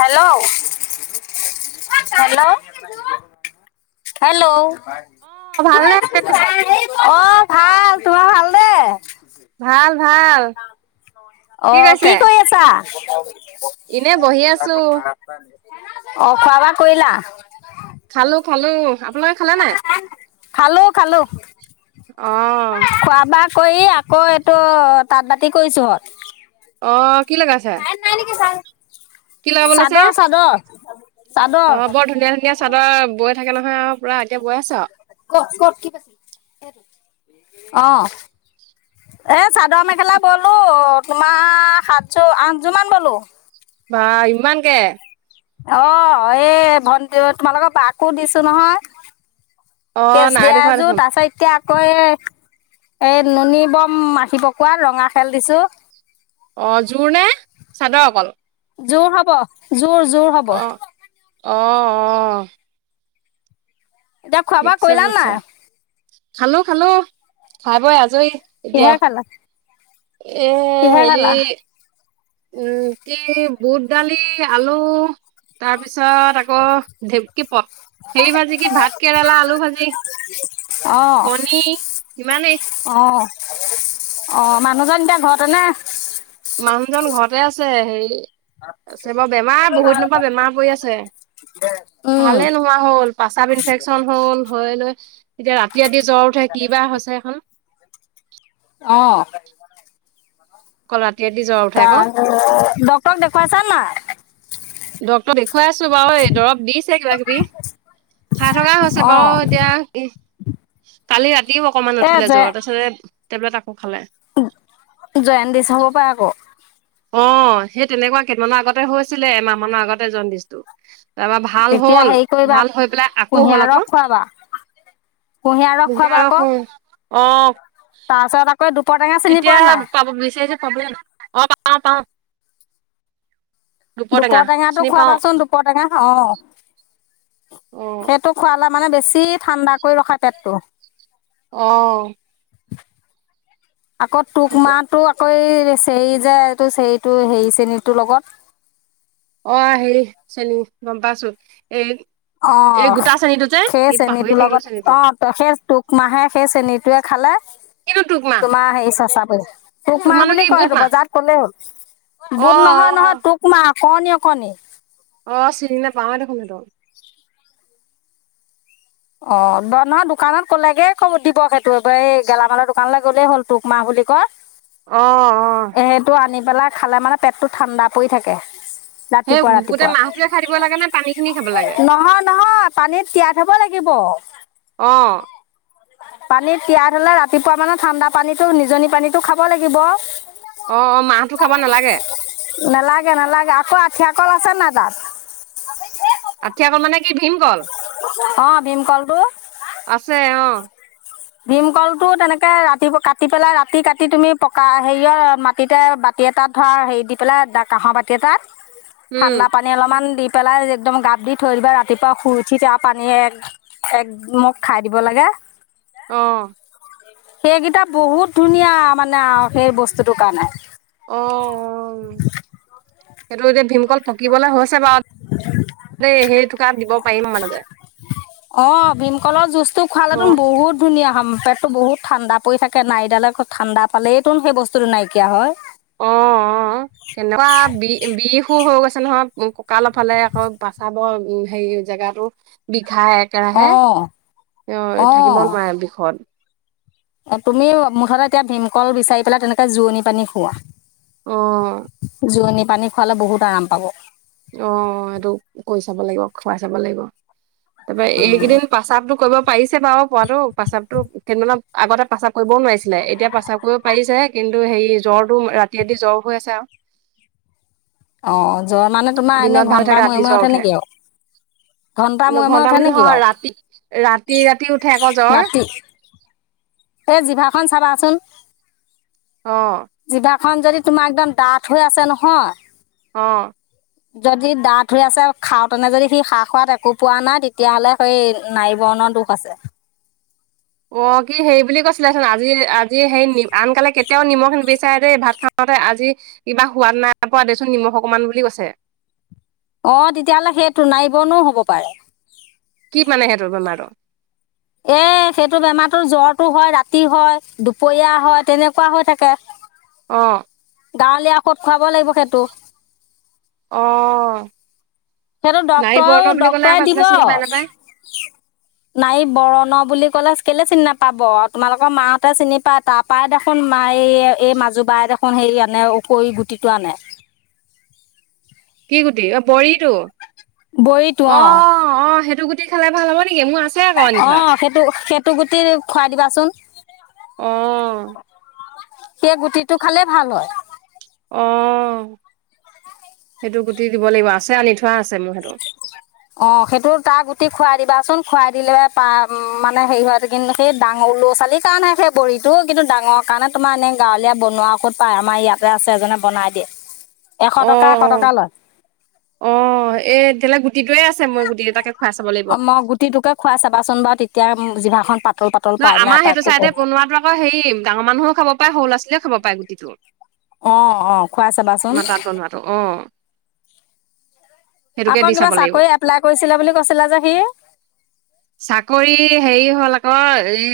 Hello hello hello অ ভালনে অ ভাল তোমাৰ ভাল দে ভাল ভাল অ কি কৰি আছা এনে বহি আছো অ খোৱা বোৱা কৰিলা [unintelligible] খালো খালো আপোনালোকে খালে নাই খালো খালো অ খোৱা বা কৰিৌ আকৌ এইটো তাঁত বাতি কৰিছোহঁত অ কি লগাইছা চাদ চাদ অ বৰ ধুনীয়া ধুনীয়া চাদৰ বত চাইকেল তে আও। পুৰা এতিয়া বৈ আছা। অ এ চাদৰ মেখেলা বলো তোমাৰ সাতশ আঠযোৰমান বলো। বা ইমানকে। অ এই ভণ্টিউ তোমালোকৰ বাকো দিছো নহয়। অ কেচ নাই দিয়া দেখুৱা এযোৰ দেখোন তাৰ পাছত এতিয়া। কৈ এই নুনী বম আহিব কোৱা ৰঙা খেল দিছোঁ। অ জোৰ নে চাদৰ অকল। জোৰ হ'ব জোৰ। জোৰ হ'ব। অহঁ অঁ'হ। এতিয়া খোৱাাবা কৰিলা বুইছা নাই। খালো খালো খাই বই আজৰি। এতিয়া কিহে খালা। এ কিহে হেৰি। খালা উম কি বুট দালি আলু। তাৰপিছত আকৌ ঢেপকী পথ। সে ভাজি কি ভাত কেৰেলা আলু ভাজি। অহ কণী ইমানেই অহ। অ মানুহজন এতিয়া ঘৰতেনে? মানুহজন ঘৰতে আছে হেৰি আছে বাৰু। বেমাৰ বহুত দিনৰ পৰা বেমাৰ পৰি আছে। ভালে নোহোৱা হল। প্ৰস্ৰাৱ ইনফেকচন হল হৈ লৈ এতিয়া ৰাতি ৰাদি জ্বৰ উঠে কি বা হৈছে সখন। অ। কলাত। ত ডক্টৰ দেখুৱ চা নাই? ডক্তৰ দেখোৱা। দেখুৱাই আছো বাৰু এই দৰৱ দিছে। কিবা কিবি খাই থকা হৈছে অঁ বাৰু এতিয়া কালি ৰাতিও অকমান উঠিলে জ্বৰ তাৰপিছতে। তেপলেত আকৌ খালে। জয়নদিছ হব পাৰে ক। অ সেই তেনেকুৱা কেইদামানৰ আগতে হৈ আছিলে এমাহ মানৰ আগতে জনডিচটো। তাৰপৰা ভাল তেতিয়া হল হেৰি কৰিবা ভাল হৈ পেলাই আকৌ কুঁহিয়াৰ হল ৰস আকৌ খোৱাবা কুঁহিয়াৰ কুহিয় ৰসখো। অ। তাৰ পাছত আকৌ। দুপৰ টেঙা চিনি এতিয়া পোৱা নাই পাব বিচাৰিছো। অ পা পাওঁ। দুপৰটেঙা দুপৰ টেঙাটো চিনি পাওঁ খুৱাবাচোন দুপৰ টেঙা অ। অ সেইটো খোৱালে মানে বেছি ঠাণ্ডা কৰি ৰখা পেটটো। আহ আকৌ তোক মাৰটো আকৌ এই চেৰী যে এইটো চেৰটো হেৰি চেনীটো লগত অ হেৰি চেনী গম পাইছো এই অ এই গোটা চেনীটো যে সেই কি পাহৰি চেনীটোৰ থাকিলো লগত চেনীটো অ সেই টোক মাহে সেই চ্ৰেনীটোৱে খালে কিনো তোক মাহ তোমাৰ হেৰি চেচাপৰে টোক তোক মাহ মানো বুলি কি কয় বুট সেইটো মাহ বজাৰত কলেই হ'ল অ বুধ নহয় অ নহয় টোক মাহ [unintelligible] কণী কণী অ চিনি নাপাৱে দেখোনহতক অ নহয় দোকানত ক'লেগে ক দিব সেইটো এবাৰ এই গেলামালৰ দোকানলৈ গ'লেই হ'ল টোোক মাহ বুলি কত আহ আহ পেলাই খালে মানে পেটটো ঠাণ্ডা পৰি থাকে সেই ৰাতিপুৱা গোটেই ৰাতিপুৱা মাহটোৱে খাই দিব লাগে নে পানী খিনি খাব লাগে নহয় নহয় পানীত তিয়াই থব লাগিব [unintelligible] গিব অ পানীত তিয়াই হলে ৰাতিপুৱা মানে ঠাণ্ডা পানী নিজনি পানীটো খাব লাগিব [unintelligible] অ অ মাহতো খাব নালাগে নেলাগে নালাগে আকৌ আঠিয়া কল আছে না তাত আঠিয়া কল মানে কি ভীম কল অ ভীম কলটো আছে অ ভীমকলটো তেনেকে ৰাতিপুৱা কাটি পেলাই ৰাতি কাটি তুমি পকা হেৰিয়ত মাটিতে বাতি এটাত ধৰা হেৰি দি পেলাই কাঁহৰ বাতি এটাত উম ঠাণ্ডা পানী অলপমান দি পেলাই একদম গাপ দি থৈ দিবা ৰাতিপুৱা শুই উঠি তাৰ পানী এক একমোক খাই দিব লাগে আহ সেইকেইটা বহুত ধুনীয়া মানে আৰু সেই বস্তুটোৰ কাৰণে অ সেইটো এতিয়া ভীম অকল পকিবলে হৈছে বাৰু দেই সেই োক দিব পাৰিম মানে যে অ', ভীমকলৰ জুচটো অ খোৱালেতোন বহুত ধুনীয়া হয় পেটটো বহুত ঠাণ্ডা পৰি থাকে নাইিডালে ঠাণ্ডাালেইতো সেই বস্তুটো নাইকিয়া হয় অ অ তেনেকুৱা বি বিষ হৈ গৈছে নহয় ককালৰ ফালে আকৌ বচাব হেৰি জেগাটো বিষ [unintelligible] ঘাই একেৰাহে অ', থাকিব অ', নোৱাৰে বিষত তুমি মুঠতে এতিয়া ভীমকল বিচাৰি পেলাই তেনেকে জোৰণি পানী খুওৱা অ জোৰণি পানী খোৱালে বহুত আৰাম পাব অ এইেইটো কৰিৈ চাব লাগিব খুৱাই চাব লাগিব তাৰ পৰাৰা উম, এইকেইদিন প্ৰস্ৰাৱটোো কৰিব পাৰিছে বাৰু পাতটো প্ৰসাৱতো সানপ আগতে প্ৰসাৱ কৰিবও নোৱাৰিছিলে এতিয়া প্ৰসাৱ কৰিব পাৰিছে কিন্তু টো হেৰি জ্বৰটো ৰাতি ৰাদি জ্বৰ হৈ আছে আৰু অঁ যোৱা মানে তোমাৰ এনেই দিনত ভাল ঘণ্টা থাকে ৰাতি মৰিমৰে জ্বৰ উঠে নেকি আৰু ঘণ্টা মৰিমৰে ঘন্টা উঠে মানে নেকি নহয় বাৰু ৰাতি ৰাতি ৰাতি উঠে আকৌ জ্বৰ ৰাতি এই জিভাখন চাবাচোন অ খন যদি তোমাক একদম ডাঠ হৈ আছে নহয় আহ যদি দা ধু আছে খাওঁতেনে যদি সি খা খোৱাত একো পোৱা নাই তেতিয়াাহলে সেই নাৰী বৰ্ণৰ দুখ আছে অ কি হেৰি বুলি কৈছিলেচোন আজি আজি হে আনকালে কেতিয়াও নিমখ নিবচাৰে দেই ভাত খাওঁতে আজি কিবা সোৱাদ নাই পোৱা দেচোন নিমখ অকমান বুলি কৈছে অ তেতিয়াহ'লে সেইটো নাই বনোও হব পাৰে কি মানে সহঁতৰ বেমাৰো এ সেইটো বেমাৰতো জ্বৰটো হয় ৰাতি হয় দুপৰীয়া হয় তেনেকুৱা হৈ থাকে অ গাঁৱলীয়া আকৌ খুৱাব লাগিব সেইটো অ সেইটো নাৰী বৰ্ণ ডক্তৰেও বুলি ক'লে ড্টৰে আকৌ দিব এইফালে চিনি পাই নাপায় নাইি বৰণ বুলি কলে কেলে চিনি নাপাব তোমালোকৰ [unintelligible] মাহঁতে চিনি পায় তাৰ পৰাৰাই দেখোন মা এই এই মাজু বাই দেখোন হেৰি আনে ওকৰি গুটিটো আনে কি গোটি অ পঢ়িতো বড়িটো অ অ সেইটো গোট খ ভাল হব নি অ সেইটো সেইটো গুটি খুৱাই দিবাচোন অ সেই গুটিটো খালে ভাল হয় অ সেইটো গুটি দিব লাগিব আছে আনি থোৱা আছে মোৰ সেইটো অ সেইটো তাৰ গুটি খুৱাই দিবাচোন খুৱাই দিলে প মানে হেৰি হয় কিন্তু সেই ডাঙৰ লৰা ছোৱালীৰ কাৰণেহে সেই বৰিতটো কিন্তু ডাঙৰ কাৰণে তোমাৰ এনেই গাঁৱলীয়া বনোৱা কত পায় আমাৰ ইয়াতে আছে এজনে বনাই দিয়ে এশ অ টকা এশ অ টকা লয় অ এ তেতিয়াহ'লে গুটিটোৱয়ে আছে মই গুটিটো তাকে অ মই গুটিটোকে খুৱাই চাবাচোন বাৰু এতিয়া জিভাখন পাতল পাত নহয় আমাৰ সেইটো চাইডে বনোৱাতো আকৌ হেৰি ডাঙৰ মানুহো খাব পায় সৰু ল আছিলীয়েও খাব পায় গুটিটো আহ অ খুৱাই চাবাচোন আমাৰ তাত বনোৱাটো অ সেইটোকে আকৌ দি কিবা চাব লাগিব চাকৰি এপ্লাই কৰিছিলে বুলি কৈছিলা যে সি অাল এই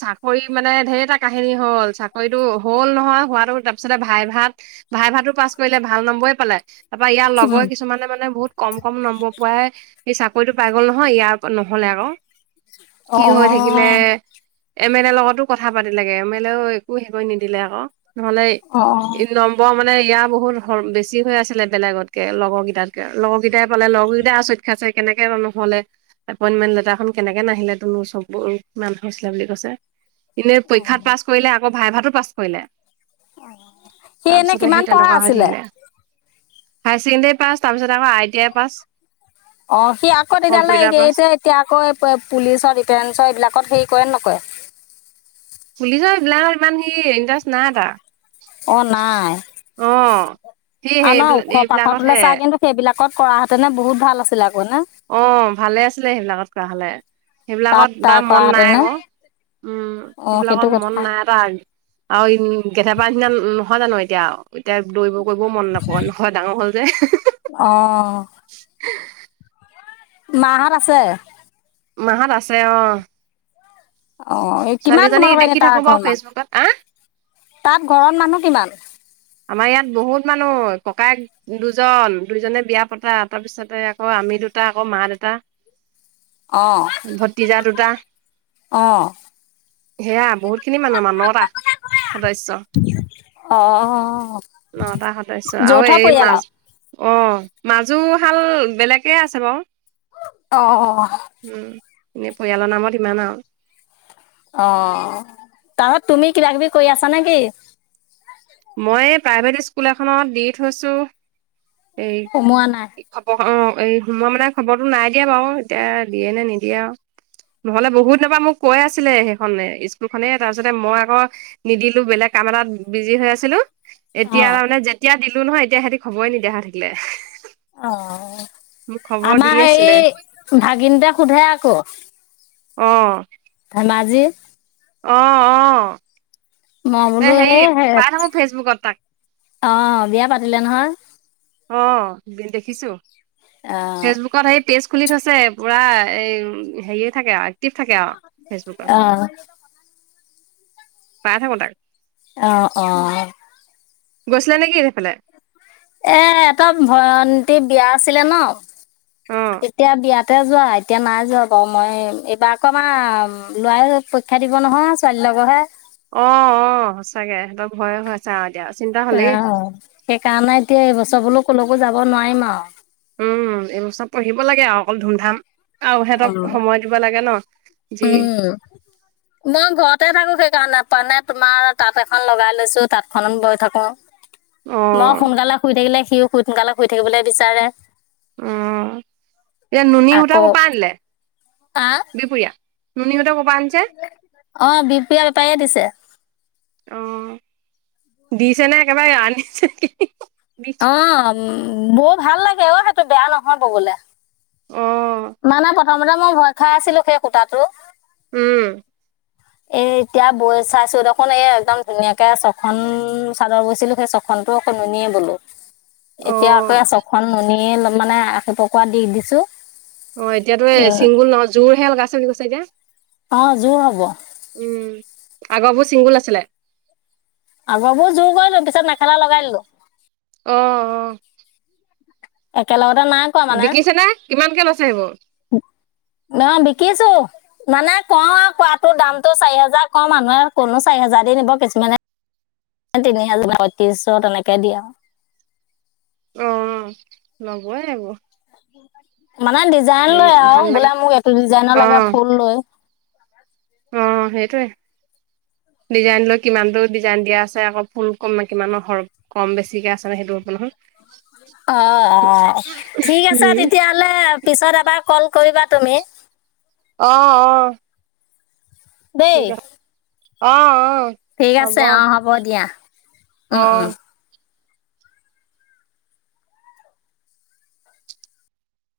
চাকৰি মানে ঢেৰ এটা কাহিনী হল চাকৰিতটো হল নহয় হোৱাাতটো তাৰপিছতে ভাই ভাত ভাই ভাতটো পাছ কৰিলে ভাল নম্বৰেই পালে তাৰ পৰাৰা ইয়াৰ লগৰ কিছুমানে মানে বহুত কম কম নম্বৰ পোৱাই সেই চাকৰিটো পাই গ'ল নহয় ইয়াৰও নহ'লে আকৌ কি অঁ হৈ থাকিলে এম এল এৰ লগতো কথা পাতি লাগে এম এল এও একো হেকৈ নিদিলে আকৌ নহলে অঁ নম্বম াৰ মানে ইয়াৰ বহুত বেছি হৈ আছিলে বেলেগতকে লগৰ কেইটাত কেে লগৰ কেইটাই পালে লগৰ কেইটাই আচৰিত খাইছে কেনেকে নুহলে এপইন্টমেন্ট লেটাৰ খন কেনেকে নাহিলে তনোৰ চব কিমান সুচলা বুলি কৈছে এনেই পৰীক্ষাত পাছ কৰিলে আকৌ ভাই ভাতটো পাছ কৰিলে সি এনে তাৰপিছতে কিমান পঢ়া আছিলে হাইচেকেণ্ডেৰী পাচ তাপাছত অ সি আকৌ তেতিয়াহলে কম্পিউটাৰ পাছ যে এতিয়া আকৌ পুলিচত ফেৰেন্ছৰ এইবিলাকত হেৰি কৰে নকৰে খুলিছ এইবিলাক ইমান সি ইণ্টাৰেষ্ট নাই এটা অ নাই সি আৰু ন সেইবিলাক ওখ পাখ তলে এইবিলাকতহে চা কিন্তু সেইবিলাক কত কৰা হেতেনে বহুত ভাল আছিলে আকৌ নে অ ভালে আছিলে সেইবিলাকত কৰা হলে তাত সেইবিলাকত তাই এাৰ মন নাই কৰাহেঁতেনে আকৌ উম অ সেইটো সেইবিলাকত মন কথা নাই এটা আৰু কেথেপাৰ নিচিনা নহয় জানো এতিয়া আৰু এতিয়া দৌৰিব কৰিবও মন নাকয় নহয় ডাঙৰ হল যে অ মাহত আছে মাহত আছে অ অ এই কিমান ছোৱালীজনী তোমালোকৰ এনে দেখি তাৰ থাকো বাৰু ঘৰ মান ফেচবুকত আ তাত ঘৰত মানুহ কিমান আমাৰ ইয়াত বহুত মানুহ ককায়েক দুজন দুজনে বিয়া পতা তাৰপিছতে আকৌ আমি দুটা আকৌ মা দুটা আহ ভতিজা আহ সেয়া বহুত খিনি মানুহ আমাৰ ন টা সদস্য অ যৌথ পৰিয়াল আৰু অঁ মাজোশাল বেলেগেই আছে বাৰু অ এনেই পৰিয়ালৰ নামত ইমান আৰু অ তাৰপছত তুমি কিবা কিবি কৰি আছা নে কিি মই প্ৰাইভেট স্কুল এখনত দি থৈছোঁ এই সোমোৱা নাই কি হব অ এই মই মানে খবৰটো নাই দিয়ে বাৰু এতিয়া দিয়ে নে নিদিয়ে আৰু নহ'লে বহুত দিনৰ পৰা মোক কৈ আছিলে সেইখনে স্কুলখনেই তাৰপিছতে মই আকৌ নিদিলো বেলেগ কাম এটাত বিজি হৈ আছিলোঁ এতিয়া অ', আান যেতিয়া দিলো নহয়তিয়া সেহতি খব নিদিয়া হ'ল। থাকিলে। অ মোক খবৰ দি আমাৰ আছিলে হে ভাগিনতে সোধে আকৌ। অ। মাজে। অহ অহ। মই বোলো সেই হ ফেচবুকত তাক অ বিয়া পাতিলে নহয়। অ দেখিছো। অ', ফেচবুকত সেই। তেজ খুলি থছে পুৰা এই হেৰিয়ে থাকে আৰু। এক্টিভ থাকে আৰু ফেচবুকত অহ। পাই থাকো তাক। অহ অহ। গৈছিলা নেকি এফালে? এ এটা ভয়ন্তী বিয়া আছিলে ন। অ অ তেতিয়া বিয়াত। তাতে যোৱা এতিয়া নাই যোৱা বাৰু মই এইবাৰ আকৌ আমাৰ লৰাাই পৰীক্ষা দিব নহয় ছোৱালী লগৰহে। অ অ সঁচাকে সিহঁতৰ ভয়ে হৈ আছে অহ এ দিয়া। অ সেইকাৰণাই এতিয়া এই বস্তু। চবলৈ ক'লৈকো যাব নোৱাৰিম আও। উম এইবস্থা পঢ়িব লাগে আৰু অকল ধুমধাম। আৰু সিহঁতক সময় দিব লাগে ন। যি উম মই ঘৰতে থাকো সেইকাৰণে। নাপ নে তোমাৰ তাঁত এখন লগাই লৈছো তাঁতখনত বৈ থাকো। মই অ', সোনকালে শুই থাকিলে। সিও সোনকালে শুই থাকিবলৈ বিচাৰে। উ এতিয়া নুনী সূতা আকৌ কপ পৰা আনিলে। আহ বিপুৰীয়া। নুীহঁতে ক। অ বিপিয় বেপাৰীয়ে দিছে। অ দিছে নে একেবাৰে আনিছে নে। অ। বৌ ভাল লাগে অ সেইটো বেয়া নহয় বগলে। অ', মানে প। তানে মই ভয় খাই আছিলো সেই কুতাতটো। উম। এ এতিয়া বৈ চাইছো দেখোন এই একদম ধুনীয়াকে ছখন চাদৰ বৈছিলো সেই ছখনতটো সননিয়ে বোলো এতিয়া আকৌ অ', চ খখন নুনিয়ে ল মানে আশি পকা দি দিছো অ এতিয়াাতো এই উম চিংগুল ন জোৰহে লগাইছে বুলি কৈছে চাগা অ জোৰ হব উম আগৰবোৰ চিংগুল আছিলে আগাবোৰ জোৰ গলো পিছত মেখেলা লগাই দিলো অ অ একেলগত এ নাই কোৱা মানে বিকিছে নে কিমানকে লৈছে সেইবোৰ? নহ বিকিছো মানে কওঁ আৰু কোৱাটো দামতটো চাৰি হোজাৰ কওঁ মানুহে কোনো চাৰি হোজাৰ দি নিব কিছুমানে তিনি হোজাৰ বায়ত্ৰিশশ তেনেকে দিয়ে আৰু অ লবয়ইে আকৌ মানে ডিজাইন লয় আৰু ভাল লাগে বোলে মোক এক ডিজাইনৰ লগে অ', ফুল লৈ অ সেইটোৱে ডিজাইন লৈ কিমানটো ডিজাইন দিয়া আছে আকৌ ফুল ক কিমানৰৰ কম বেছিকে আছেনে সেইটো আপ নহয় অ অ ঠিক আছে উম। তেতিয়াহ'লে পিছত এবাৰ কল কৰিবা তুমি অ অ দেই অঁ অ ঠিক আছে অ হ'ব দিয়া উম উম অ'।